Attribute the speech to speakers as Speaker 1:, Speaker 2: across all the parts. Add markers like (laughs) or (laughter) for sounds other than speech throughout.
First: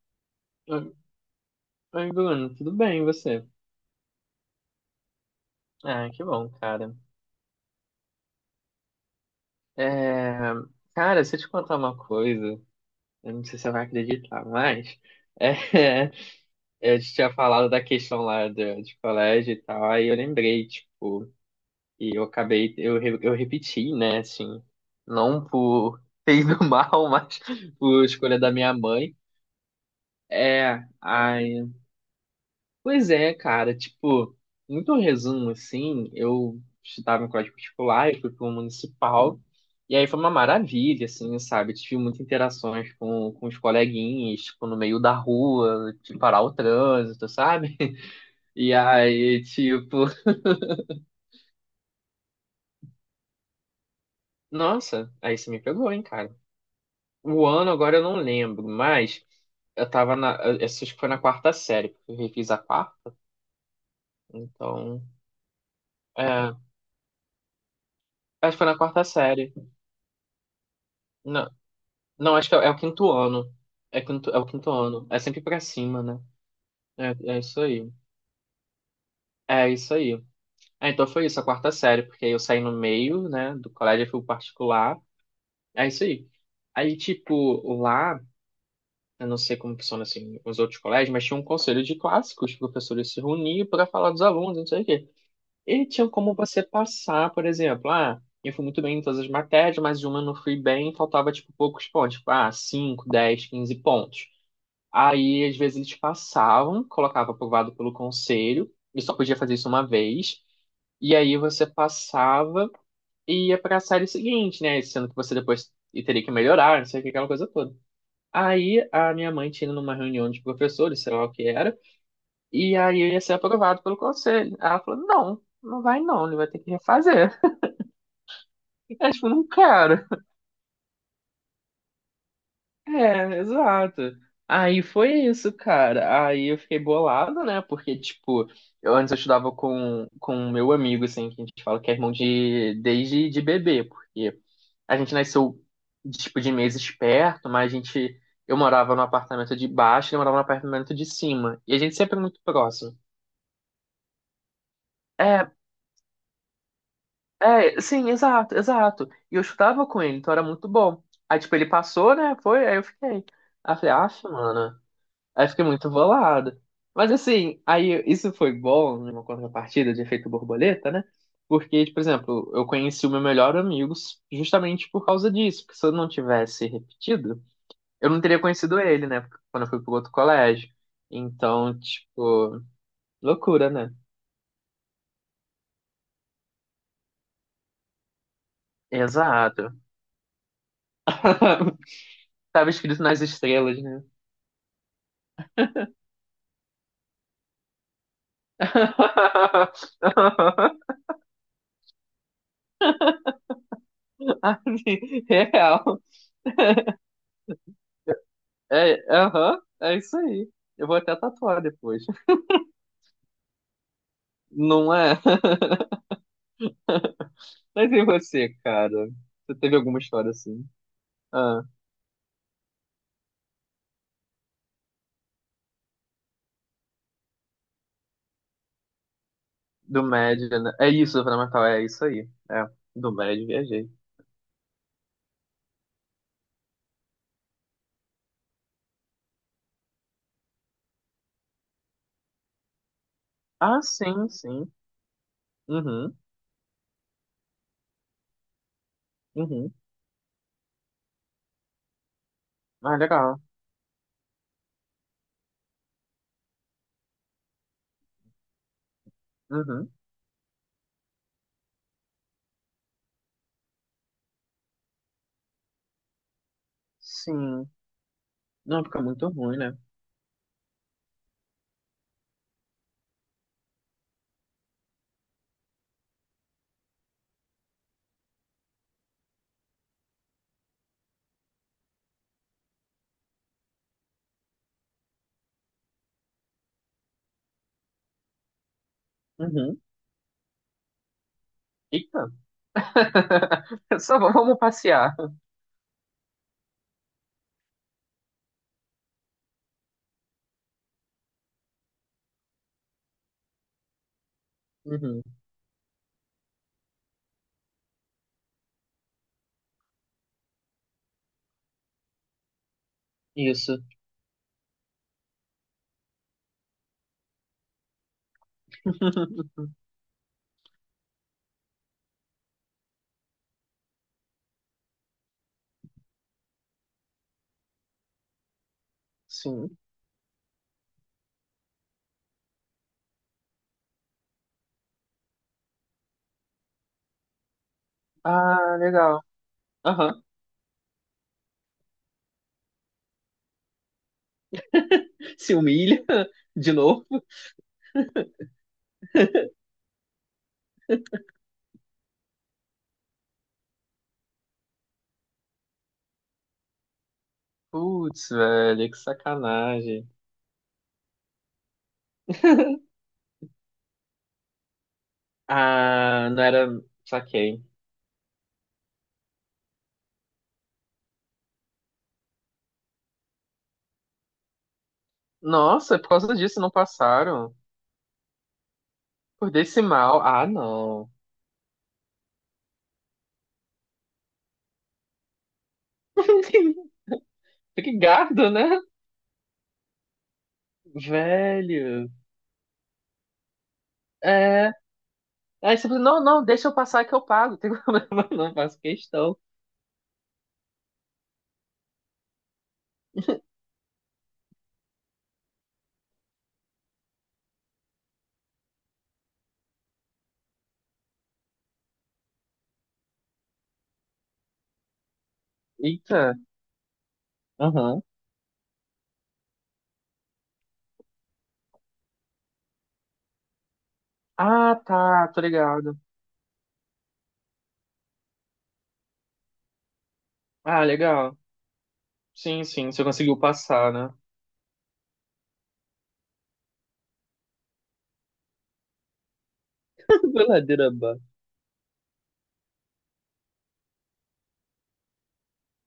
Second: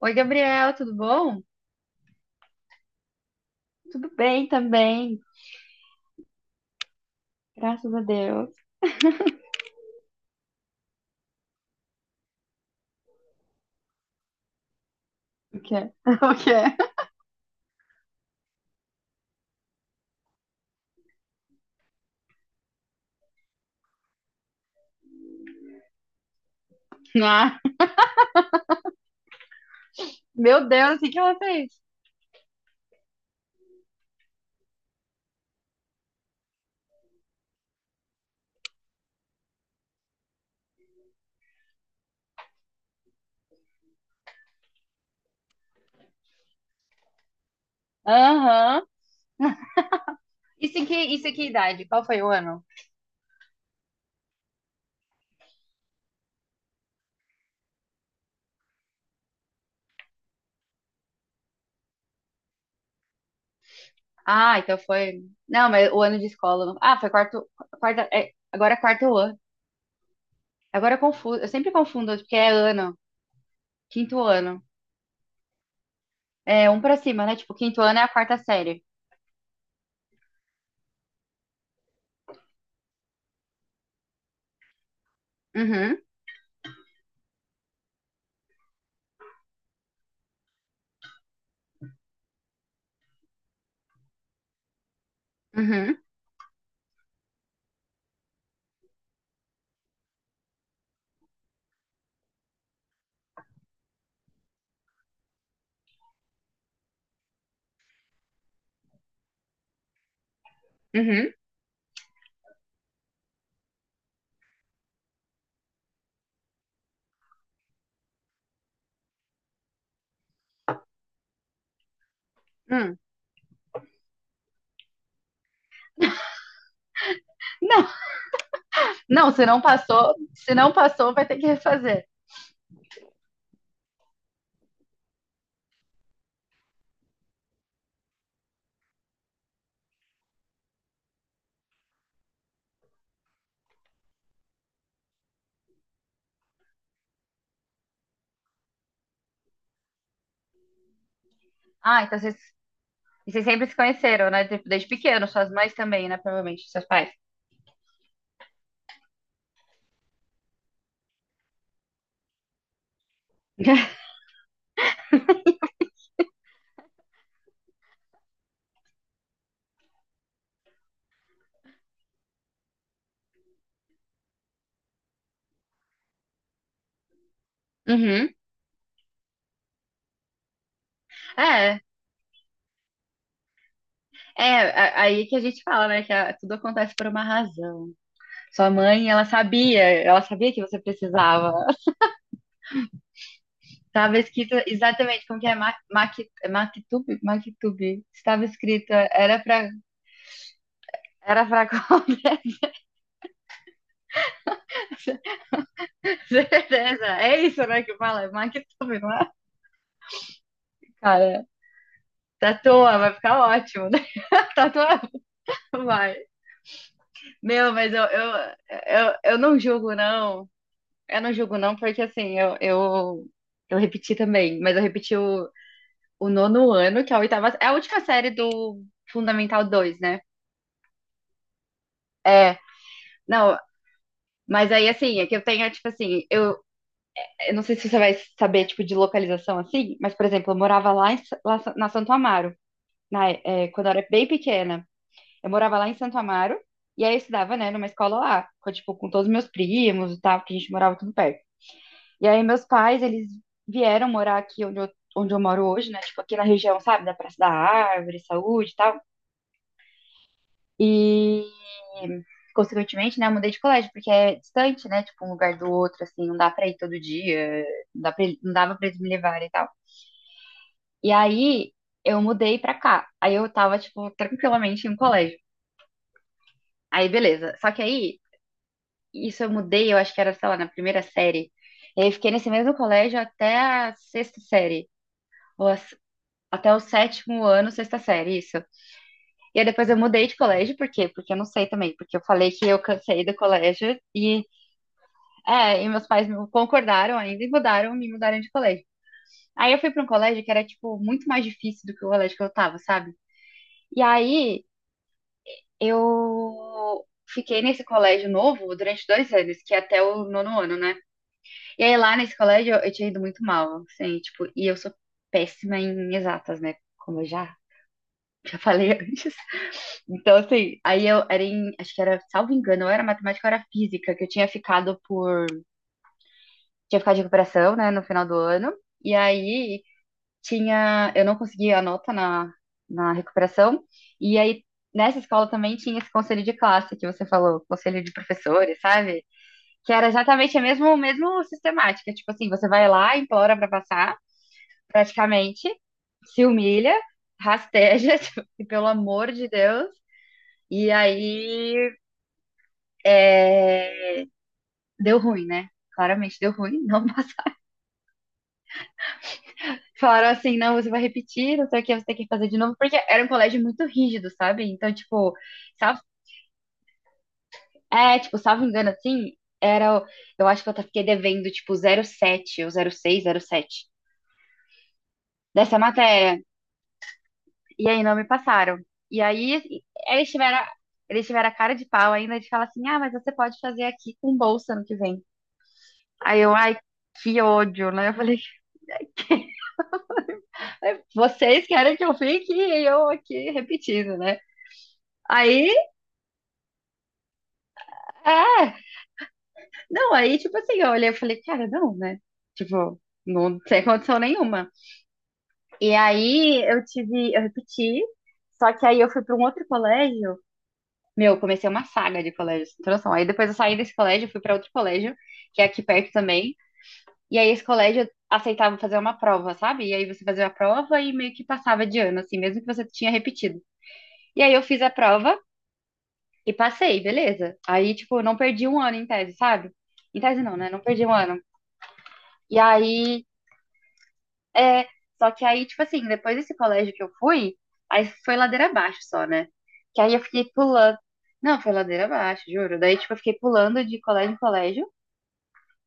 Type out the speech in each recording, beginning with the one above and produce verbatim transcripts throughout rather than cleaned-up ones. Speaker 1: Oi, Gabriel,
Speaker 2: Oi,
Speaker 1: tudo bom?
Speaker 2: oi, Bruno, tudo bem, e você?
Speaker 1: Tudo bem também,
Speaker 2: Ah, que bom, cara.
Speaker 1: graças a Deus.
Speaker 2: É, cara, se eu te contar uma coisa, eu não sei se você vai acreditar, mas
Speaker 1: O que é?
Speaker 2: é,
Speaker 1: (laughs) O que é?
Speaker 2: (laughs) eu te tinha falado da questão lá do, de colégio e tal, aí eu lembrei, tipo, e eu acabei, eu, re- eu repeti, né, assim, não por fez do (laughs) mal, mas
Speaker 1: Ah.
Speaker 2: por escolha da minha mãe.
Speaker 1: Meu
Speaker 2: É,
Speaker 1: Deus, o que que ela
Speaker 2: aí
Speaker 1: fez?
Speaker 2: pois é, cara, tipo, muito resumo assim, eu estudava em colégio particular, eu fui para um municipal, e aí foi uma maravilha, assim, sabe? Tive muitas interações com, com os coleguinhas, tipo, no meio da rua, de parar o trânsito, sabe? (laughs) E
Speaker 1: Aham.
Speaker 2: aí, tipo,
Speaker 1: Isso em que, isso em que idade? Qual foi o ano?
Speaker 2: nossa, aí você me pegou, hein, cara. O ano agora eu não lembro, mas eu tava na, eu acho que foi na quarta série, porque eu refiz a quarta,
Speaker 1: Ah, então
Speaker 2: então,
Speaker 1: foi. Não, mas o ano de
Speaker 2: é,
Speaker 1: escola. não- Ah, foi quarto. Quarta, é,
Speaker 2: acho que foi
Speaker 1: agora é
Speaker 2: na quarta
Speaker 1: quarto ano.
Speaker 2: série.
Speaker 1: Agora eu confundo. Eu sempre confundo, porque
Speaker 2: Não,
Speaker 1: é
Speaker 2: acho que é, é o
Speaker 1: ano.
Speaker 2: quinto ano. É,
Speaker 1: Quinto
Speaker 2: quinto, é o
Speaker 1: ano.
Speaker 2: quinto ano. É sempre pra cima, né?
Speaker 1: É um pra cima,
Speaker 2: É,
Speaker 1: né?
Speaker 2: é
Speaker 1: Tipo,
Speaker 2: isso
Speaker 1: quinto
Speaker 2: aí.
Speaker 1: ano é a quarta série.
Speaker 2: É isso aí. É, então foi isso, a quarta série, porque aí eu saí no meio, né, do colégio, eu fui pro particular. É
Speaker 1: Uhum,
Speaker 2: isso aí. Aí, tipo, lá, eu não sei como funciona, assim, os outros colégios, mas tinha um conselho de classe que os professores se reuniam para falar dos alunos, não sei o quê. E
Speaker 1: uhum,
Speaker 2: tinha como você passar, por exemplo, ah, eu fui muito bem em todas as matérias, mas uma eu não fui bem, faltava, tipo, poucos pontos, tipo, ah, cinco, dez, quinze pontos. Aí, às vezes, eles passavam, colocava aprovado pelo conselho, e só podia fazer isso uma vez. E
Speaker 1: uhum.
Speaker 2: aí você passava e ia pra série seguinte, né? Sendo que você depois teria que melhorar, não sei o que, aquela coisa toda. Aí a minha mãe tinha ido numa reunião de professores, sei lá o que era, e
Speaker 1: Hum.
Speaker 2: aí eu ia ser aprovado pelo conselho. Ela falou: não, não vai não, ele vai ter que refazer.
Speaker 1: Não,
Speaker 2: (laughs) Eu, tipo,
Speaker 1: não, se
Speaker 2: não
Speaker 1: não
Speaker 2: quero.
Speaker 1: passou, se não passou, vai ter que refazer.
Speaker 2: É, exato. Aí foi isso, cara. Aí eu fiquei bolado, né? Porque, tipo, eu antes eu estudava com, com um meu amigo, assim, que a gente fala que é irmão de, desde de bebê, porque a gente nasceu, tipo, de meses perto, mas a gente, eu morava no apartamento de baixo, ele morava no apartamento de cima. E a gente
Speaker 1: Ah,
Speaker 2: sempre
Speaker 1: então
Speaker 2: é
Speaker 1: você
Speaker 2: muito próximo.
Speaker 1: e vocês sempre se conheceram, né? Tipo, desde pequeno,
Speaker 2: É,
Speaker 1: suas mães também, né? Provavelmente, seus pais.
Speaker 2: é, sim, exato, exato. E eu estudava com ele, então era muito bom. Aí, tipo, ele passou, né? Foi, aí eu fiquei. Aí eu falei,
Speaker 1: (laughs)
Speaker 2: aff, mano. Aí eu fiquei muito bolado. Mas assim, aí isso foi bom numa contrapartida de efeito borboleta, né? Porque, tipo, por exemplo, eu conheci o meu melhor amigo justamente por causa disso. Porque se eu não tivesse repetido, eu não
Speaker 1: Uhum.
Speaker 2: teria conhecido ele, né? Quando eu fui pro outro colégio. Então,
Speaker 1: É,
Speaker 2: tipo, loucura, né?
Speaker 1: é, a- aí que a gente fala, né? Que a- tudo acontece por uma razão. Sua mãe, ela
Speaker 2: Exato.
Speaker 1: sabia, ela sabia que você precisava.
Speaker 2: (laughs)
Speaker 1: (laughs)
Speaker 2: Tava escrito nas estrelas, né?
Speaker 1: Estava escrito exatamente como que é Ma- Maqui- é Maktub, Maktub. Estava escrito, era pra,
Speaker 2: (laughs)
Speaker 1: era pra (laughs) qualquer.
Speaker 2: Assim, real.
Speaker 1: Certeza. É isso, né? Que fala, é
Speaker 2: É,
Speaker 1: Maktub, não é?
Speaker 2: aham, é isso aí. Eu vou até
Speaker 1: Cara,
Speaker 2: tatuar depois.
Speaker 1: tatua, vai ficar ótimo, né? (laughs)
Speaker 2: Não
Speaker 1: Tatua,
Speaker 2: é? (laughs)
Speaker 1: vai. Meu, mas
Speaker 2: Mas
Speaker 1: eu,
Speaker 2: e você,
Speaker 1: eu,
Speaker 2: cara?
Speaker 1: eu, eu não
Speaker 2: Você teve
Speaker 1: julgo,
Speaker 2: alguma história
Speaker 1: não.
Speaker 2: assim?
Speaker 1: Eu não julgo,
Speaker 2: Ah,
Speaker 1: não, porque assim, eu, eu, eu repeti também, mas eu repeti o, o nono ano, que é a oitava, é a última série do Fundamental dois,
Speaker 2: do
Speaker 1: né?
Speaker 2: médio, né? É isso, Fernando Natal, é isso aí.
Speaker 1: É,
Speaker 2: É, do médio
Speaker 1: não,
Speaker 2: viajei.
Speaker 1: mas aí assim, é que eu tenho, tipo assim, eu, eu não sei se você vai saber, tipo, de localização assim, mas, por exemplo, eu morava lá, em, Sa- lá sa- na Santo Amaro, na, é,
Speaker 2: Ah,
Speaker 1: quando eu era bem
Speaker 2: sim, sim.
Speaker 1: pequena. Eu morava lá em
Speaker 2: Uhum,
Speaker 1: Santo Amaro, e aí eu estudava, né, numa escola lá, com, tipo, com todos os meus
Speaker 2: uhum.
Speaker 1: primos e tal, que a gente morava tudo perto. E aí meus
Speaker 2: Ah,
Speaker 1: pais, eles
Speaker 2: legal.
Speaker 1: vieram morar aqui onde eu, onde eu moro hoje, né? Tipo, aqui na região, sabe? Da Praça da Árvore, Saúde e tal.
Speaker 2: Uhum,
Speaker 1: E, consequentemente, né? Eu mudei de colégio, porque é distante, né? Tipo, um lugar do outro, assim. Não dá pra ir todo dia.
Speaker 2: sim.
Speaker 1: Não dá pra, não dava
Speaker 2: Não,
Speaker 1: pra eles
Speaker 2: fica
Speaker 1: me
Speaker 2: muito
Speaker 1: levarem e
Speaker 2: ruim,
Speaker 1: tal.
Speaker 2: né?
Speaker 1: E aí, eu mudei pra cá. Aí eu tava, tipo, tranquilamente em um colégio. Aí, beleza. Só que aí, isso eu mudei, eu acho que era, sei lá, na primeira série. E aí, eu fiquei nesse mesmo colégio até a sexta série. Ou a Até o sétimo ano, sexta série, isso. E aí
Speaker 2: Uhum.
Speaker 1: depois eu mudei de colégio, por quê? Porque eu não sei também, porque eu
Speaker 2: Eita.
Speaker 1: falei que eu cansei do colégio
Speaker 2: (laughs) Só v-
Speaker 1: e,
Speaker 2: vamos passear.
Speaker 1: é, e meus pais não concordaram ainda e mudaram, me mudaram de colégio. Aí eu fui para um colégio que era, tipo, muito mais difícil do que o colégio que eu tava, sabe? E aí
Speaker 2: Uhum.
Speaker 1: eu fiquei nesse colégio novo durante dois anos, que é até o nono ano, né? E aí lá nesse colégio eu, eu tinha ido muito
Speaker 2: Isso.
Speaker 1: mal, assim, tipo, e eu sou péssima em exatas, né? Como eu já já falei (laughs) antes.
Speaker 2: (laughs)
Speaker 1: Então, assim, aí eu era em, acho que era, salvo engano, ou era matemática ou era física, que eu tinha ficado por, tinha ficado de recuperação, né, no final do ano. E
Speaker 2: Sim.
Speaker 1: aí tinha, eu não conseguia a nota na, na recuperação. E aí nessa escola também tinha esse conselho de classe que você falou, conselho de
Speaker 2: Ah,
Speaker 1: professores,
Speaker 2: legal.
Speaker 1: sabe? Que era
Speaker 2: Aham.
Speaker 1: exatamente a mesma, mesmo sistemática, tipo assim, você vai lá, implora pra passar,
Speaker 2: Se
Speaker 1: praticamente,
Speaker 2: humilha (laughs)
Speaker 1: se
Speaker 2: de
Speaker 1: humilha,
Speaker 2: novo.
Speaker 1: rasteja, (laughs) tipo, e pelo amor de Deus. E aí é, deu ruim, né? Claramente deu ruim, (laughs) não passaram.
Speaker 2: Putz, velho, que sacanagem.
Speaker 1: Falaram assim, não, você vai repetir, não sei o que, você tem que fazer de
Speaker 2: (laughs)
Speaker 1: novo, porque era um colégio muito rígido, sabe? Então, tipo, salvo,
Speaker 2: Ah, não era. Saquei.
Speaker 1: é, tipo, salvo engano, assim, era, o- eu acho que eu até fiquei devendo, tipo, zero sete ou zero seis, sete dessa
Speaker 2: Nossa, por causa
Speaker 1: matéria.
Speaker 2: disso não passaram.
Speaker 1: E aí não me passaram. E
Speaker 2: Por
Speaker 1: aí
Speaker 2: decimal.
Speaker 1: eles
Speaker 2: Ah,
Speaker 1: tiveram,
Speaker 2: não.
Speaker 1: eles tiveram a cara de pau ainda de falar assim, ah, mas você pode fazer aqui com bolsa no que vem. Aí eu, ai, que
Speaker 2: (laughs)
Speaker 1: ódio,
Speaker 2: Que
Speaker 1: né? Eu falei,
Speaker 2: gado, né?
Speaker 1: vocês querem que
Speaker 2: Velho.
Speaker 1: eu fique e eu aqui repetindo, né?
Speaker 2: É.
Speaker 1: Aí,
Speaker 2: Aí você fala, não, não, deixa eu passar que eu pago. Tem problema, (laughs) não
Speaker 1: é.
Speaker 2: faço questão.
Speaker 1: Não, aí, tipo assim, eu olhei e falei, cara, não, né? Tipo, não sem condição nenhuma. E aí eu tive, eu repeti, só que aí eu fui para um outro colégio. Meu, eu comecei uma saga de colégios, sem noção. Aí depois eu saí desse colégio, fui para outro colégio, que é aqui perto
Speaker 2: Eita.
Speaker 1: também. E aí esse
Speaker 2: Aham.
Speaker 1: colégio aceitava fazer uma prova, sabe? E aí você fazia a prova e meio que passava de ano, assim, mesmo que você tinha repetido. E aí eu
Speaker 2: Ah,
Speaker 1: fiz a
Speaker 2: tá,
Speaker 1: prova
Speaker 2: tô ligado.
Speaker 1: e passei, beleza. Aí, tipo, eu não perdi um ano em tese, sabe? Em tese não, né? Não
Speaker 2: Ah,
Speaker 1: perdi um
Speaker 2: legal.
Speaker 1: ano. E
Speaker 2: Sim, sim, você
Speaker 1: aí,
Speaker 2: conseguiu passar, né?
Speaker 1: é. Só que aí, tipo assim, depois desse colégio que eu fui, aí foi ladeira abaixo só, né? Que aí eu fiquei
Speaker 2: (laughs) Ladeira
Speaker 1: pulando.
Speaker 2: abaixo.
Speaker 1: Não, foi ladeira abaixo, juro. Daí, tipo, eu fiquei pulando de colégio em colégio.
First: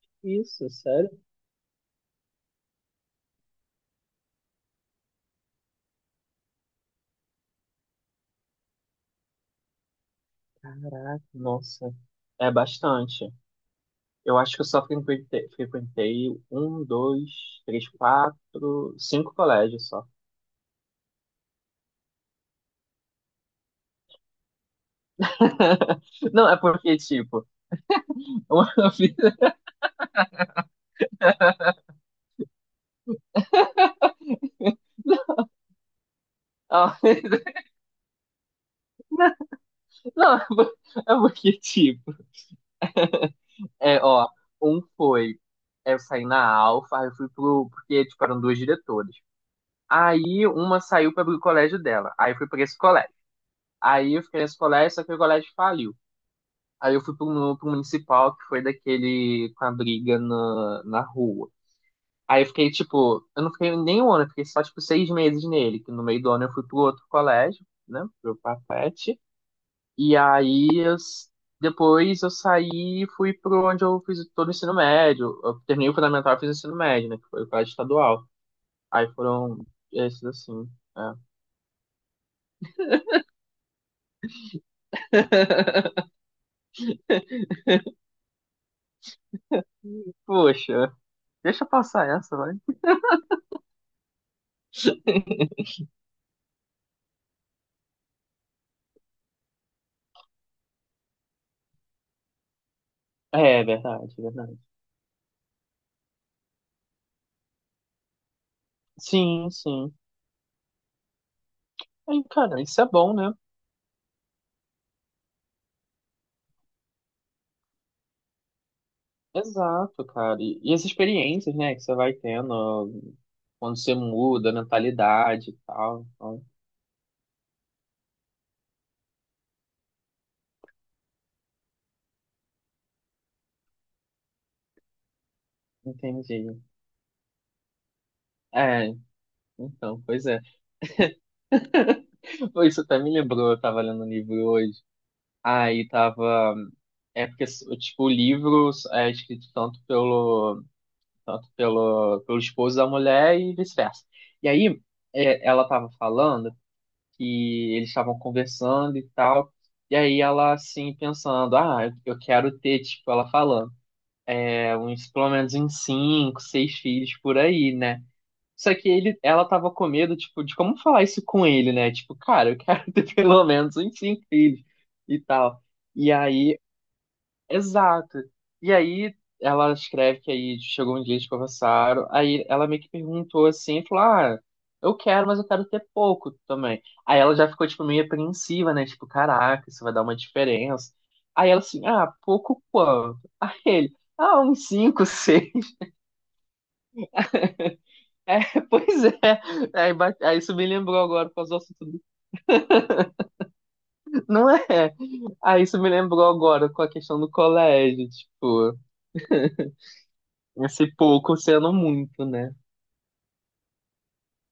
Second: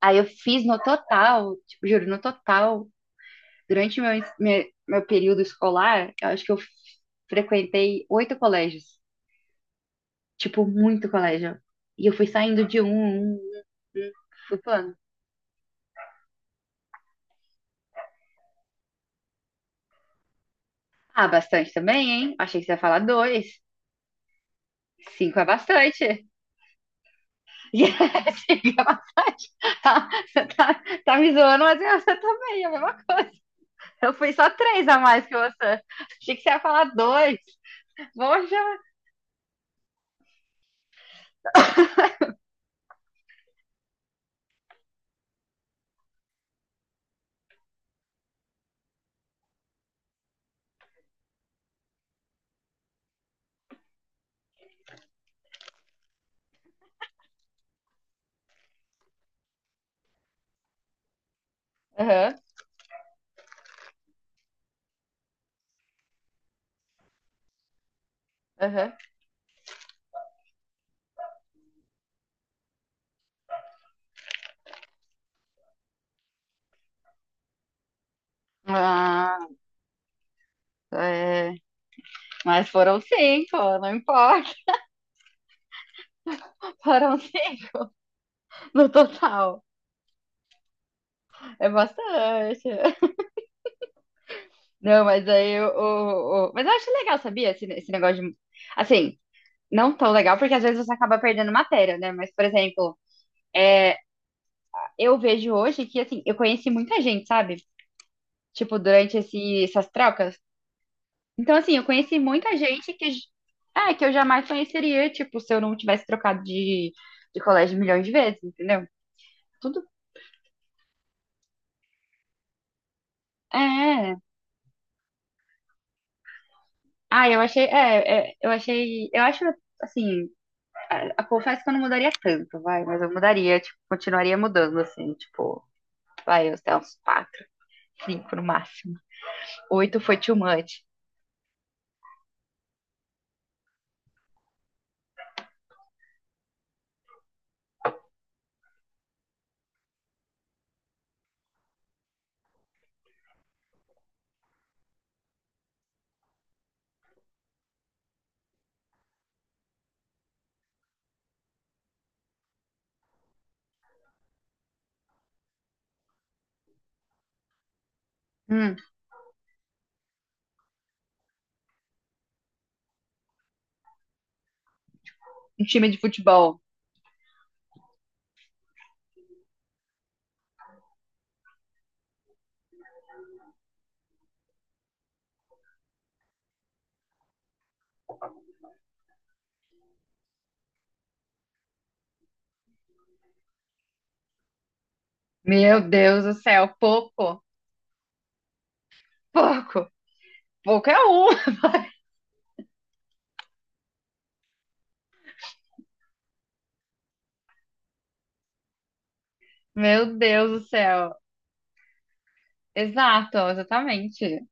Speaker 1: Aí eu fiz
Speaker 2: Isso,
Speaker 1: no
Speaker 2: sério?
Speaker 1: total, tipo, juro, no total, durante meu, ens- meu, meu período escolar, eu acho que eu frequentei oito colégios. Tipo, muito colégio.
Speaker 2: Nossa.
Speaker 1: E eu fui
Speaker 2: É
Speaker 1: saindo de um,
Speaker 2: bastante.
Speaker 1: um, um, um,
Speaker 2: Eu acho
Speaker 1: fui
Speaker 2: que eu só
Speaker 1: pulando.
Speaker 2: frequentei, frequentei um, dois, três, quatro, cinco colégios só.
Speaker 1: Ah, bastante também, hein? Achei que você ia falar dois. Cinco é
Speaker 2: (laughs)
Speaker 1: bastante. (laughs)
Speaker 2: Não, é porque, tipo,
Speaker 1: Yes, cinco é
Speaker 2: uma (laughs) vida.
Speaker 1: bastante. Tá, você tá, tá me zoando, mas é você também, é a mesma coisa. Eu fui só três a mais que você. Achei que você ia falar
Speaker 2: Ó,
Speaker 1: dois.
Speaker 2: (laughs)
Speaker 1: Poxa.
Speaker 2: não, é por- é porque, tipo, é, ó, um foi. É, eu saí na Alfa, aí eu fui pro. Porque, tipo, eram duas diretoras. Aí uma saiu para o colégio dela. Aí eu fui pra esse colégio. Aí eu fiquei nesse colégio, só que o colégio faliu. Aí eu fui pro, mu- pro municipal, que foi daquele com a briga na, na rua.
Speaker 1: Aham,
Speaker 2: Aí eu fiquei, tipo, eu não fiquei nem um ano, eu fiquei só, tipo, seis meses nele, que no meio do ano eu fui pro outro colégio, né, pro
Speaker 1: aham.
Speaker 2: Papete, e aí eu s- depois eu saí e fui pro onde eu fiz todo o ensino médio, eu terminei o fundamental e fiz o ensino médio, né, que foi o colégio estadual. Aí
Speaker 1: Ah,
Speaker 2: foram esses assim, é.
Speaker 1: é. Mas foram cinco, não importa.
Speaker 2: (laughs)
Speaker 1: (laughs) Foram cinco no total.
Speaker 2: Poxa, deixa eu
Speaker 1: É
Speaker 2: passar essa, vai.
Speaker 1: bastante. Não, mas
Speaker 2: (laughs)
Speaker 1: aí o. o- o- mas eu acho legal, sabia? Esse, esse negócio de. Assim. Não tão legal, porque às vezes você acaba perdendo matéria, né? Mas, por exemplo,
Speaker 2: É,
Speaker 1: é,
Speaker 2: verdade, verdade.
Speaker 1: eu vejo hoje que, assim, eu conheci muita gente, sabe? Tipo, durante
Speaker 2: Sim,
Speaker 1: esse- essas
Speaker 2: sim.
Speaker 1: trocas. Então, assim, eu conheci
Speaker 2: Aí,
Speaker 1: muita
Speaker 2: cara, isso é
Speaker 1: gente que,
Speaker 2: bom, né?
Speaker 1: é, que eu jamais conheceria, tipo, se eu não tivesse trocado de, de colégio milhões de vezes, entendeu? Tudo.
Speaker 2: Exato, cara. E, e as experiências, né, que você vai tendo ó,
Speaker 1: É.
Speaker 2: quando você
Speaker 1: é.
Speaker 2: muda, a mentalidade e tal. Então,
Speaker 1: Ah, eu achei. É, é, eu achei. Eu acho, assim, eu confesso que eu não mudaria tanto, vai, mas eu mudaria, tipo, continuaria mudando, assim, tipo, vai, eu
Speaker 2: entendi.
Speaker 1: até uns quatro, cinco no
Speaker 2: É,
Speaker 1: máximo. Oito
Speaker 2: então,
Speaker 1: foi
Speaker 2: pois
Speaker 1: too
Speaker 2: é.
Speaker 1: much.
Speaker 2: Pô, isso até me lembrou, eu tava lendo um livro hoje. Aí tava. É porque, tipo, o livro é escrito tanto pelo, tanto pelo, pelo esposo da mulher e vice-versa. E aí, é, ela tava falando que eles estavam conversando e tal. E aí ela, assim, pensando, ah, eu eu quero ter, tipo, ela falando uns, pelo menos uns cinco, seis filhos por aí, né? Só
Speaker 1: Hum.
Speaker 2: que ele, ela tava com medo, tipo, de como falar isso com ele, né? Tipo, cara, eu quero (laughs) ter pelo menos uns cinco filhos e tal.
Speaker 1: Um time de
Speaker 2: E
Speaker 1: futebol.
Speaker 2: aí, exato. E aí ela escreve que aí chegou um dia, eles conversaram, aí ela meio que perguntou assim, falou, ah, eu quero, mas eu quero ter pouco também. Aí ela já ficou, tipo, meio apreensiva, né? Tipo, caraca, isso vai dar uma diferença. Aí ela assim, ah, pouco quanto? (laughs) Aí ele, ah, uns cinco, (laughs) seis.
Speaker 1: Meu Deus do céu, pouco,
Speaker 2: É, (laughs) pois é. É,
Speaker 1: pouco,
Speaker 2: aí, ba- aí isso me
Speaker 1: pouco é
Speaker 2: lembrou
Speaker 1: um.
Speaker 2: agora com as assunto do... Não é? Aí isso me lembrou agora com a questão do colégio, tipo, (laughs)
Speaker 1: Meu Deus do
Speaker 2: esse
Speaker 1: céu.
Speaker 2: pouco sendo muito, né?
Speaker 1: Exato, exatamente.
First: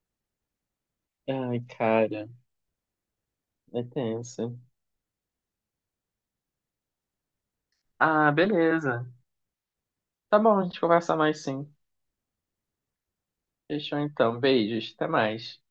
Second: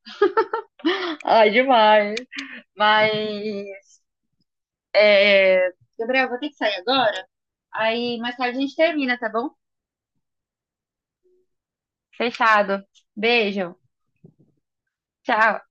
Speaker 1: Ai,
Speaker 2: Ai,
Speaker 1: demais.
Speaker 2: cara,
Speaker 1: Mas,
Speaker 2: é tenso.
Speaker 1: é... Gabriel, vou ter que sair agora. Aí
Speaker 2: Ah,
Speaker 1: mais tarde a gente
Speaker 2: beleza.
Speaker 1: termina, tá bom?
Speaker 2: Tá bom, a gente conversa mais sim.
Speaker 1: Fechado. Beijo.
Speaker 2: Fechou então. Beijos, até
Speaker 1: Tchau.
Speaker 2: mais.